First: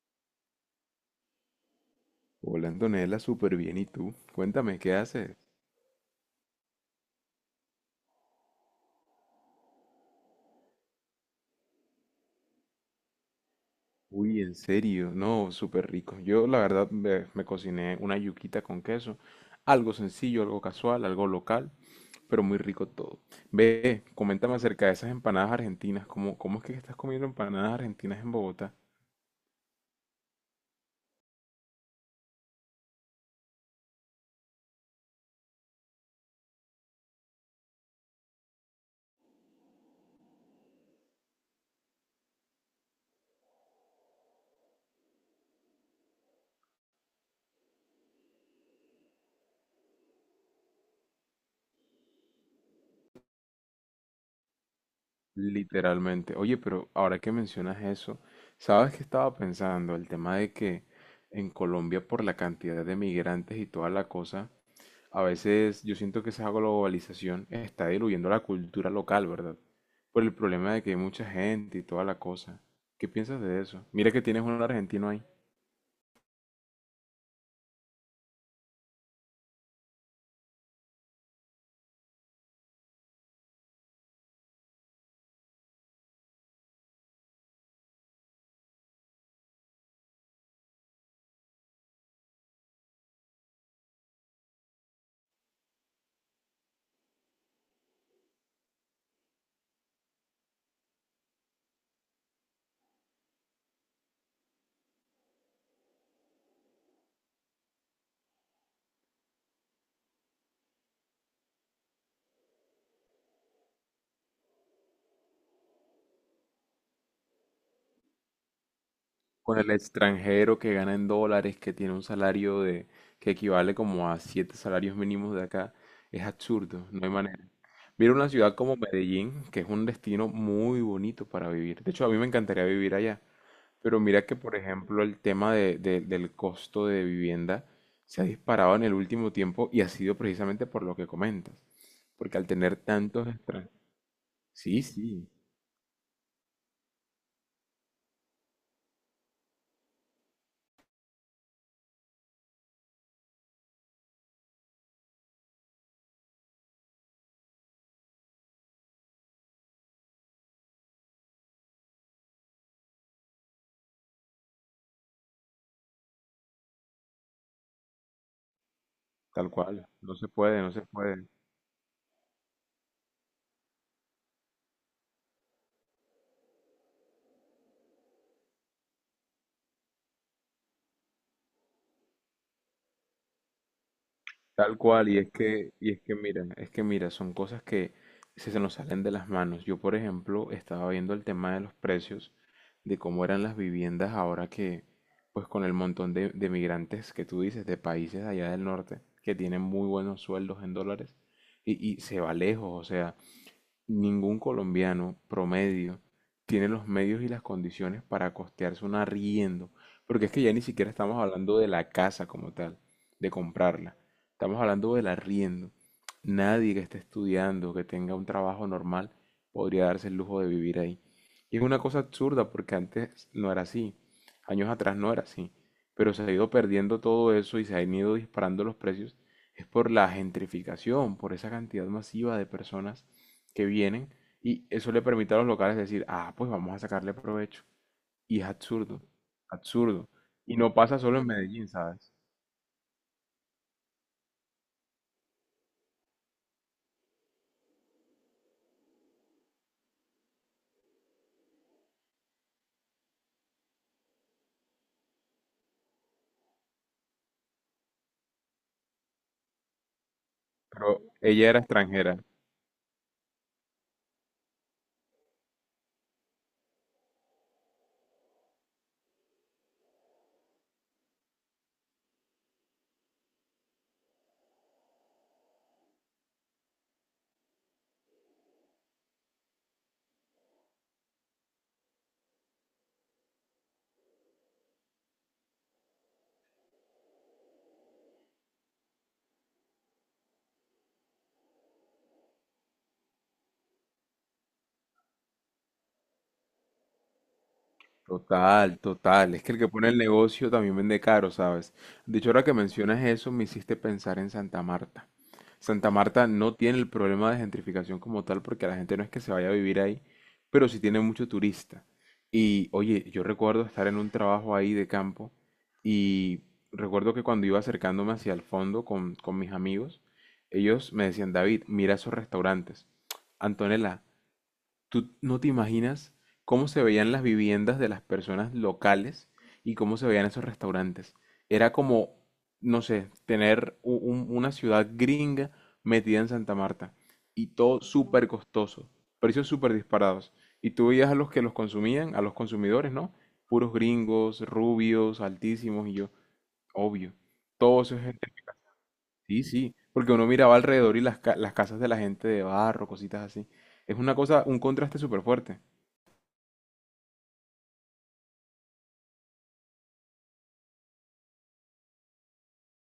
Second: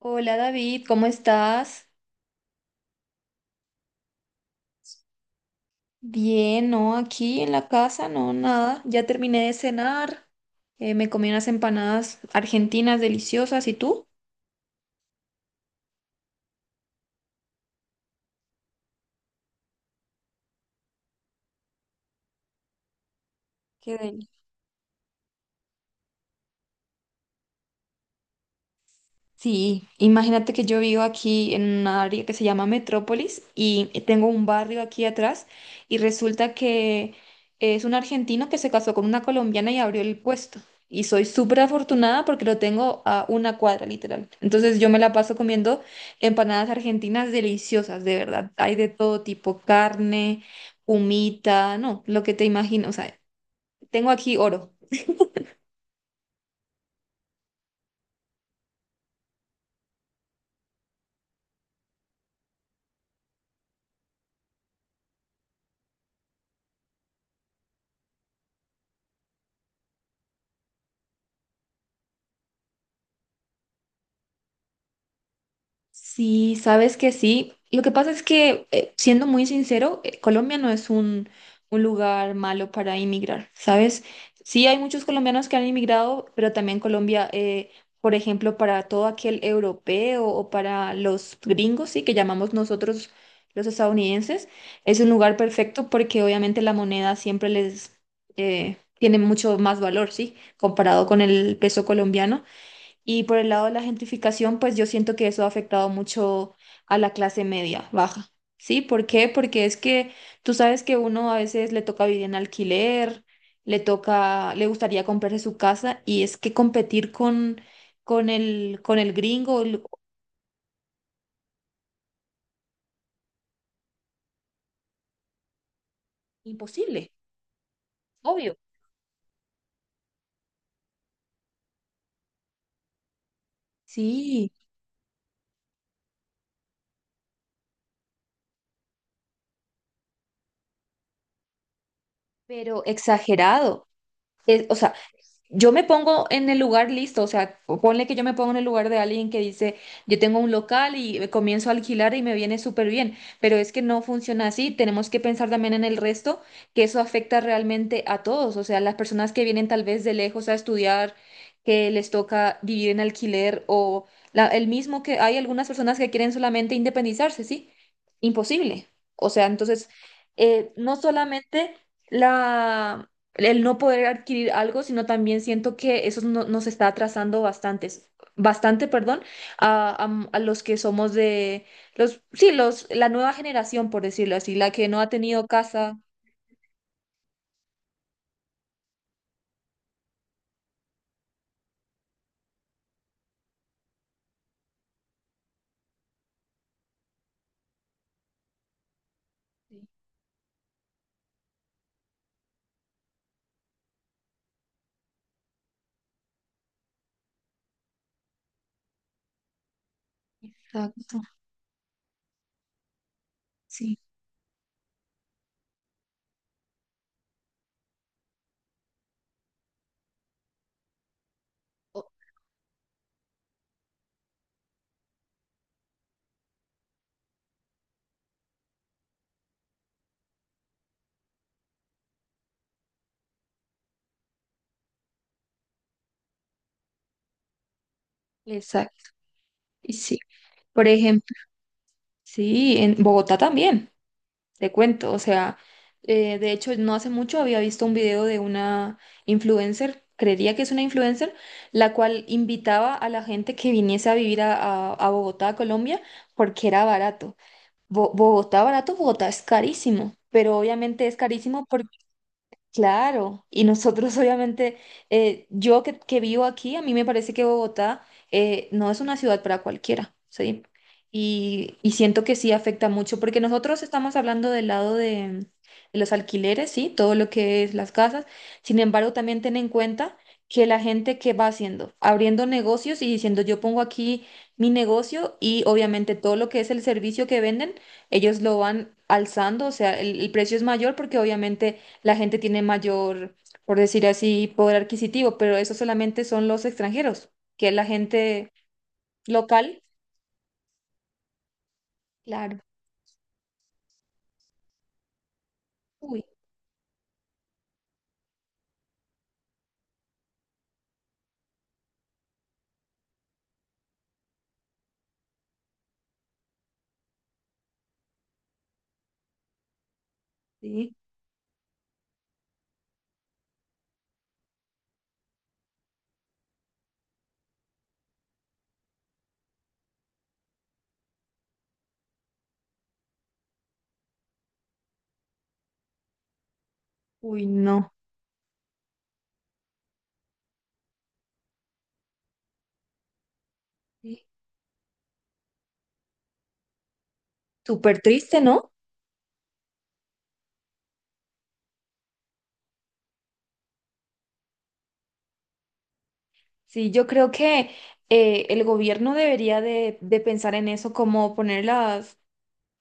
Hola David, ¿cómo estás? Hola Antonella, súper bien. ¿Y tú? Cuéntame, ¿qué haces? Bien, no, aquí en la casa, no, nada. Ya terminé de cenar, me comí unas empanadas argentinas deliciosas, ¿y tú? Uy, en serio, no, súper rico. Yo la verdad me cociné una yuquita con queso. Algo sencillo, algo casual, algo local, pero muy rico todo. Qué. Ve, coméntame acerca de esas empanadas argentinas. ¿Cómo es que estás comiendo empanadas argentinas en Bogotá? Sí, imagínate que yo vivo aquí en una área que se llama Metrópolis y tengo un barrio aquí atrás y resulta que es un argentino que se casó con una colombiana y abrió el puesto. Y soy súper afortunada porque lo tengo a una cuadra, literal. Entonces yo me la paso comiendo empanadas argentinas deliciosas, de verdad. Hay de todo tipo, carne, humita, no, lo que te imagino. O sea, tengo aquí oro. Literalmente. Oye, pero ahora que mencionas eso, ¿sabes qué estaba pensando? El tema de que en Colombia por la cantidad de migrantes y toda la cosa. A veces yo siento que esa globalización está diluyendo la cultura local, ¿verdad? Por el problema de que hay mucha gente y toda la cosa. ¿Qué piensas de eso? Mira que tienes un argentino ahí. Sí, sabes que sí. Lo que pasa es que, siendo muy sincero, Colombia no es un lugar malo para inmigrar, ¿sabes? Sí, hay muchos colombianos que han inmigrado, pero también Colombia, por ejemplo, para todo aquel europeo o para los gringos, sí, que llamamos nosotros los estadounidenses, es un lugar perfecto porque obviamente la moneda siempre les tiene mucho más valor, ¿sí? Comparado con el peso colombiano. Y por el lado de la gentrificación, pues yo siento que eso ha afectado mucho a la clase media, baja. ¿Sí? ¿Por qué? Porque es que tú sabes que uno a veces le toca vivir en alquiler, le toca, le gustaría comprarse su casa y es que competir con el Con gringo, el el- extranjero que gana en dólares, que tiene un salario de que equivale como a siete salarios mínimos de acá. Es absurdo, no imposible, hay manera. Mira una ciudad obvio. como Medellín, que es un destino muy bonito para vivir. De hecho, a mí me encantaría vivir allá. Pero mira que, Sí, por ejemplo, el tema del costo de vivienda se ha disparado en el último tiempo y ha sido precisamente por lo que comentas. Porque al tener pero tantos extranjeros. exagerado. Es- o Sí, sea, sí, yo me pongo en el lugar listo, o sea, ponle que yo me pongo en el lugar de alguien que dice, yo tengo un local y comienzo a alquilar y me viene súper bien, pero es que no funciona así, tenemos que pensar también en el resto, que eso afecta realmente a todos, o sea, las personas que vienen tal vez de lejos a estudiar, que les toca vivir en alquiler o la- el mismo que hay algunas personas que quieren solamente independizarse, ¿sí? Imposible. O sea, tal cual. entonces, No se puede, no se no puede. solamente la el no poder adquirir algo, sino también siento que eso no- nos está atrasando bastantes, bastante, perdón, a los que somos de los, sí, los, la nueva generación, por decirlo así, la Tal que no ha cual, y es tenido que, y casa. es que mira, es que mira, son cosas que se nos salen de las manos. Yo, por ejemplo, estaba viendo el tema de los precios, de cómo eran las viviendas ahora que, pues con el montón de migrantes que tú dices, de países allá del norte, que tienen muy buenos sueldos en dólares, y se va lejos, o sea, ningún colombiano promedio tiene los medios y las condiciones para costearse un arriendo, porque es que ya ni siquiera Exacto, estamos hablando de la casa como tal, de comprarla. sí. Estamos hablando del arriendo. Nadie que esté estudiando, que tenga un trabajo normal, podría darse el lujo de vivir ahí. Y es una cosa O- absurda porque antes no era así, años atrás no era así, pero se ha ido perdiendo todo eso y se han ido disparando los precios. Es por la gentrificación, por esa cantidad masiva de personas que vienen y eso le permite a los locales decir, ah, pues vamos a sacarle provecho. Y es absurdo, Exacto, y absurdo. sí. Y no Por pasa solo en ejemplo, Medellín, ¿sabes? sí, en Bogotá también. Te cuento, o sea, de hecho no hace mucho había visto un video de una influencer, creería que es una influencer, la cual invitaba a la gente que viniese a vivir a Bogotá, Colombia, porque era barato. Bo- Bogotá barato, Bogotá es carísimo, pero Pero obviamente es ella era carísimo. extranjera. Claro, y nosotros obviamente, yo que vivo aquí, a mí me parece que Bogotá no es una ciudad para cualquiera, ¿sí? Y siento que sí afecta mucho, porque nosotros estamos hablando del lado de los alquileres, ¿sí? Todo lo que es las casas. Sin embargo, también ten en cuenta que la gente que va haciendo, abriendo negocios y diciendo, yo pongo aquí mi negocio y obviamente todo lo que es el servicio que venden, ellos lo van alzando, o sea, el precio es mayor porque obviamente la gente tiene mayor, por decir así, poder adquisitivo, pero eso solamente son los extranjeros, que es la gente Total, total. Es que el que local. pone el negocio también vende caro, ¿sabes? De hecho, ahora que Claro. mencionas eso, me hiciste pensar en Santa Marta. Santa Uy, Marta no tiene el problema de gentrificación como tal, porque la gente no es que se vaya a vivir ahí, pero sí tiene mucho turista. Y oye, yo recuerdo estar en un trabajo ahí de campo y recuerdo que cuando iba acercándome hacia el fondo con mis amigos, ellos sí. me decían, David, mira esos restaurantes. Antonella, tú no te imaginas cómo se veían las viviendas de las personas locales y cómo se veían esos restaurantes. Era como, no sé, tener una ciudad gringa metida en Santa Marta. Uy, Y todo no. súper costoso, precios súper disparados. Y tú veías a los que los consumían, a los consumidores, ¿no? Puros Sí. gringos, rubios, altísimos, y yo, obvio. Todo eso Súper es gente. triste, ¿no? Sí, sí. Porque uno miraba alrededor y las casas de la gente de barro, cositas así. Es una cosa, un contraste súper fuerte. Sí, yo creo que el gobierno debería de pensar en eso, como poner las,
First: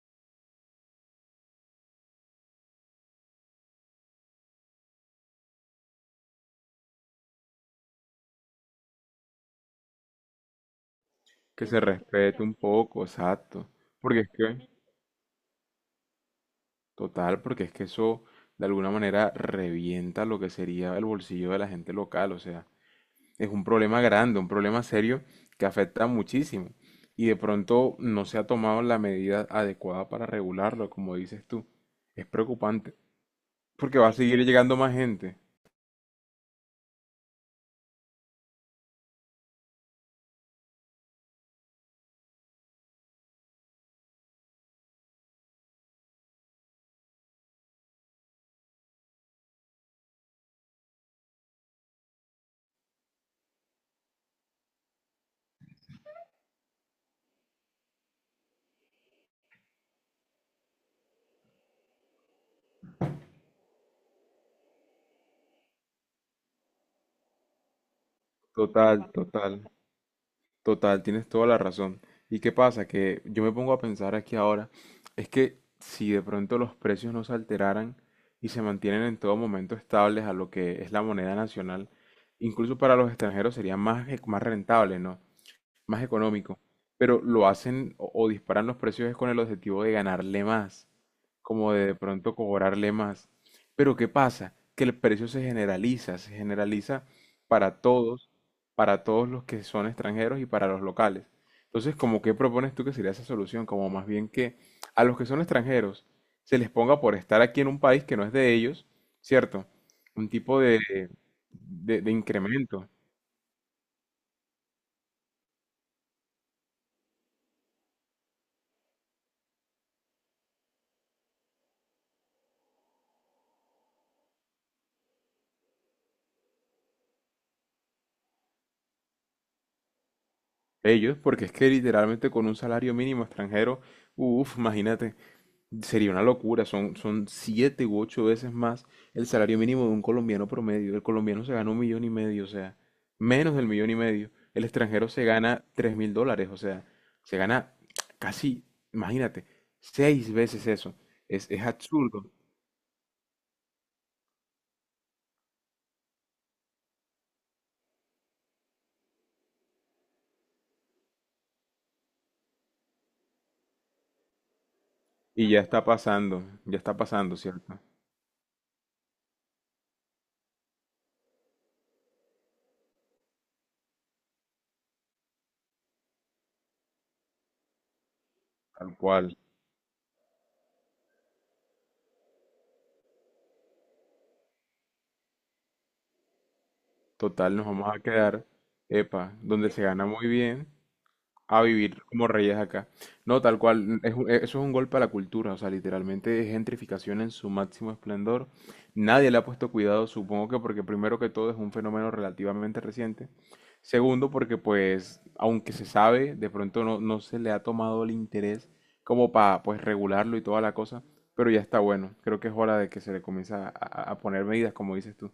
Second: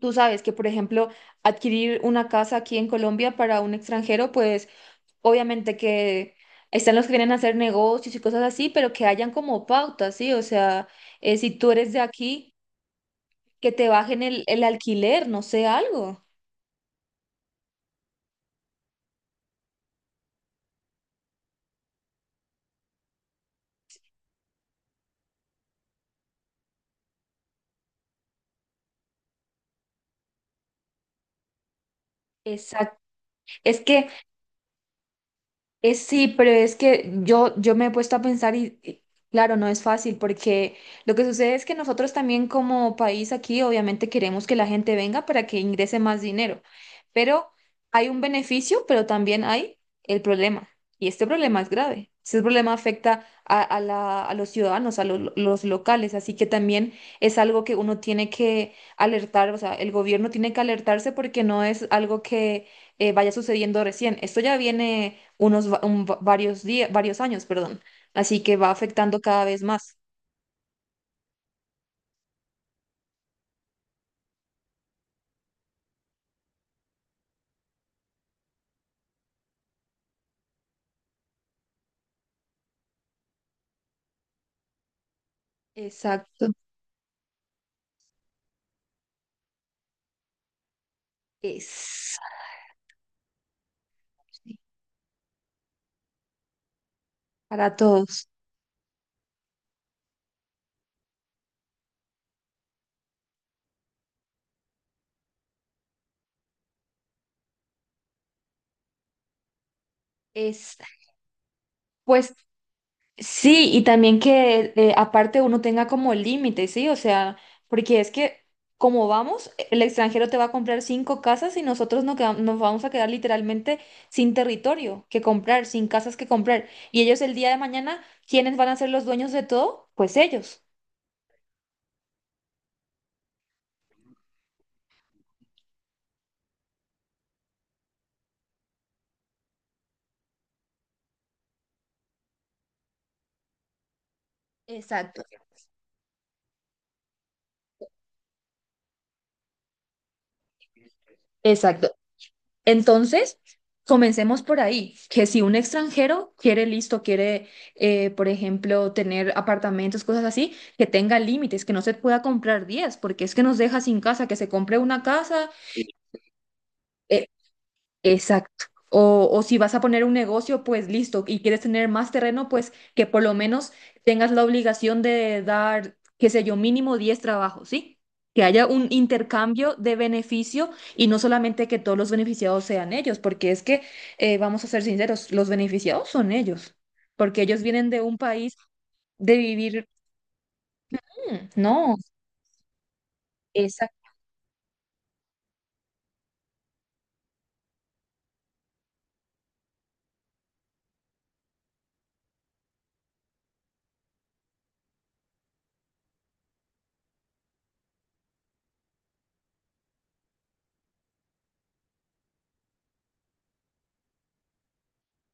tú sabes que, por ejemplo, adquirir una casa aquí en Colombia para un extranjero, pues obviamente que están los que vienen a hacer negocios y cosas así, pero que hayan como pautas, ¿sí? O sea, si Que tú se eres de respete un aquí, poco, exacto. que te Porque bajen es el que, alquiler, no sé, algo. total, porque es que eso de alguna manera revienta lo que sería el bolsillo de la gente local. O sea, es un problema grande, un problema serio que afecta muchísimo. Y de pronto no se ha tomado la medida adecuada para regularlo, como dices tú. Es preocupante, Exacto. Es porque que va a seguir llegando más gente. Sí, pero es que yo me he puesto a pensar y claro, no es fácil porque lo que sucede es que nosotros también como país aquí obviamente queremos que la gente venga para que ingrese más dinero, pero hay un beneficio, pero también hay el problema y este problema es grave. Este problema afecta a la- a los ciudadanos, a lo- los locales, así que también es algo que uno tiene que alertar, o sea, el gobierno tiene que alertarse porque no es algo que vaya sucediendo recién. Esto ya viene unos va- un va- varios días, varios años, perdón. Así que va Total, afectando cada vez total. más. Total, tienes toda la razón. ¿Y qué pasa? Que yo me pongo a pensar aquí ahora, es que si de pronto los precios no se alteraran y se mantienen en todo momento estables a lo que es la moneda nacional, incluso para los extranjeros sería más rentable, ¿no? Más Exacto. económico. Pero lo hacen o disparan los precios es con el objetivo de ganarle más como de Es pronto cobrarle más. Pero ¿qué pasa? Que el precio se generaliza para para todos. todos, para todos los que son extranjeros y para los locales. Entonces, ¿como qué propones tú que sería esa solución? Como más bien que a los que son extranjeros se les ponga por estar aquí en un país que no es de ellos, ¿cierto? Un tipo Es, de pues incremento sí, y también que aparte uno tenga como límite, ¿sí? O sea, porque es que como vamos, el extranjero te va a comprar 5 casas y nosotros no queda- nos vamos a quedar literalmente sin territorio que comprar, sin casas que comprar. Y ellos el día de mañana, ¿quiénes van a ser los dueños de todo? Pues ellos. ellos, porque es que literalmente con un salario mínimo extranjero, uff, imagínate, sería una locura, son siete u ocho veces más el salario mínimo de un colombiano promedio. El colombiano se gana un millón y medio, o sea, menos del millón y medio. El extranjero Exacto, se gana US$3.000, o sea, se gana casi, imagínate, seis veces eso. Es exacto. absurdo. Entonces, comencemos por ahí, que si un extranjero quiere listo, quiere, por ejemplo, tener apartamentos, cosas así, que tenga límites, que no se pueda comprar 10 porque es que nos deja sin casa, que se compre una Y casa. Sí, ya está eh, pasando, ¿cierto? exacto. O si vas a poner un negocio, pues listo, y quieres tener más terreno, pues que por lo menos tengas la obligación de dar, qué sé yo, mínimo 10 trabajos, ¿sí? Que haya un Tal cual. intercambio de beneficio y no solamente que todos los beneficiados sean ellos, porque es que, vamos a ser sinceros, los beneficiados son ellos, porque Total, ellos nos vamos vienen a de un quedar, país epa, de donde se vivir, gana muy bien, mm, a no. vivir como reyes acá. No, tal cual, eso es un golpe a la cultura, o sea, literalmente es gentrificación en su máximo esplendor. Nadie le ha puesto cuidado, supongo que porque primero que todo es un fenómeno relativamente reciente. Segundo, porque pues, aunque se sabe, de pronto no, no se le ha tomado el interés como para pues regularlo y toda la cosa, pero ya está bueno. Creo que es hora de que se le comience a poner medidas, como dices tú.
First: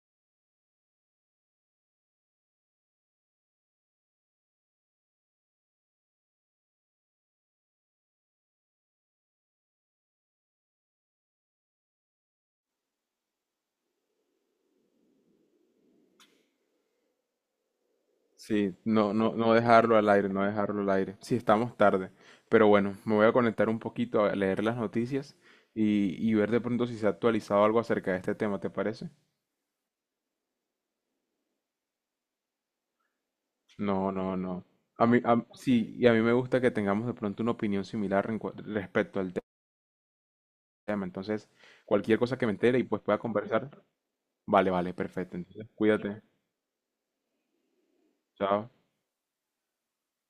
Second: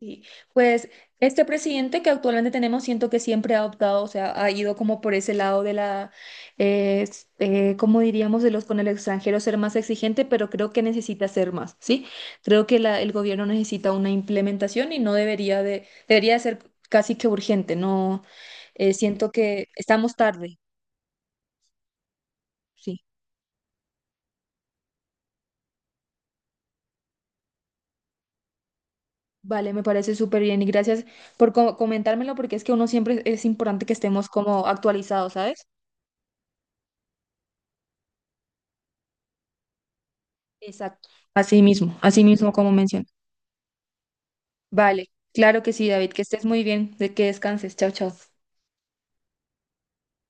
Sí, pues este presidente que actualmente tenemos siento que siempre ha optado, o sea, ha ido como por ese lado de la, ¿cómo diríamos, de los con el extranjero ser más exigente, pero creo que necesita ser más, ¿sí? Creo que la- el gobierno necesita una implementación y no debería de, debería de ser casi que urgente, no, Sí, no, siento no, no que dejarlo al estamos aire, no tarde, dejarlo al aire. Sí, estamos tarde. Pero bueno, sí. me voy a conectar un poquito a leer las noticias y ver de pronto si se ha actualizado algo acerca de este tema, ¿te parece? Vale, me parece súper bien y gracias por co- comentármelo porque es que uno siempre es importante que No, estemos no, no. como A mí, actualizados, ¿sabes? sí, y a mí me gusta que tengamos de pronto una opinión similar en respecto al tema. Exacto. Entonces, cualquier Así cosa que mismo me como entere y pues menciono. pueda conversar, vale, vale, Vale, perfecto. claro Entonces, que sí, David, que cuídate. estés muy bien, de que descanses. Chao, chao. Chao.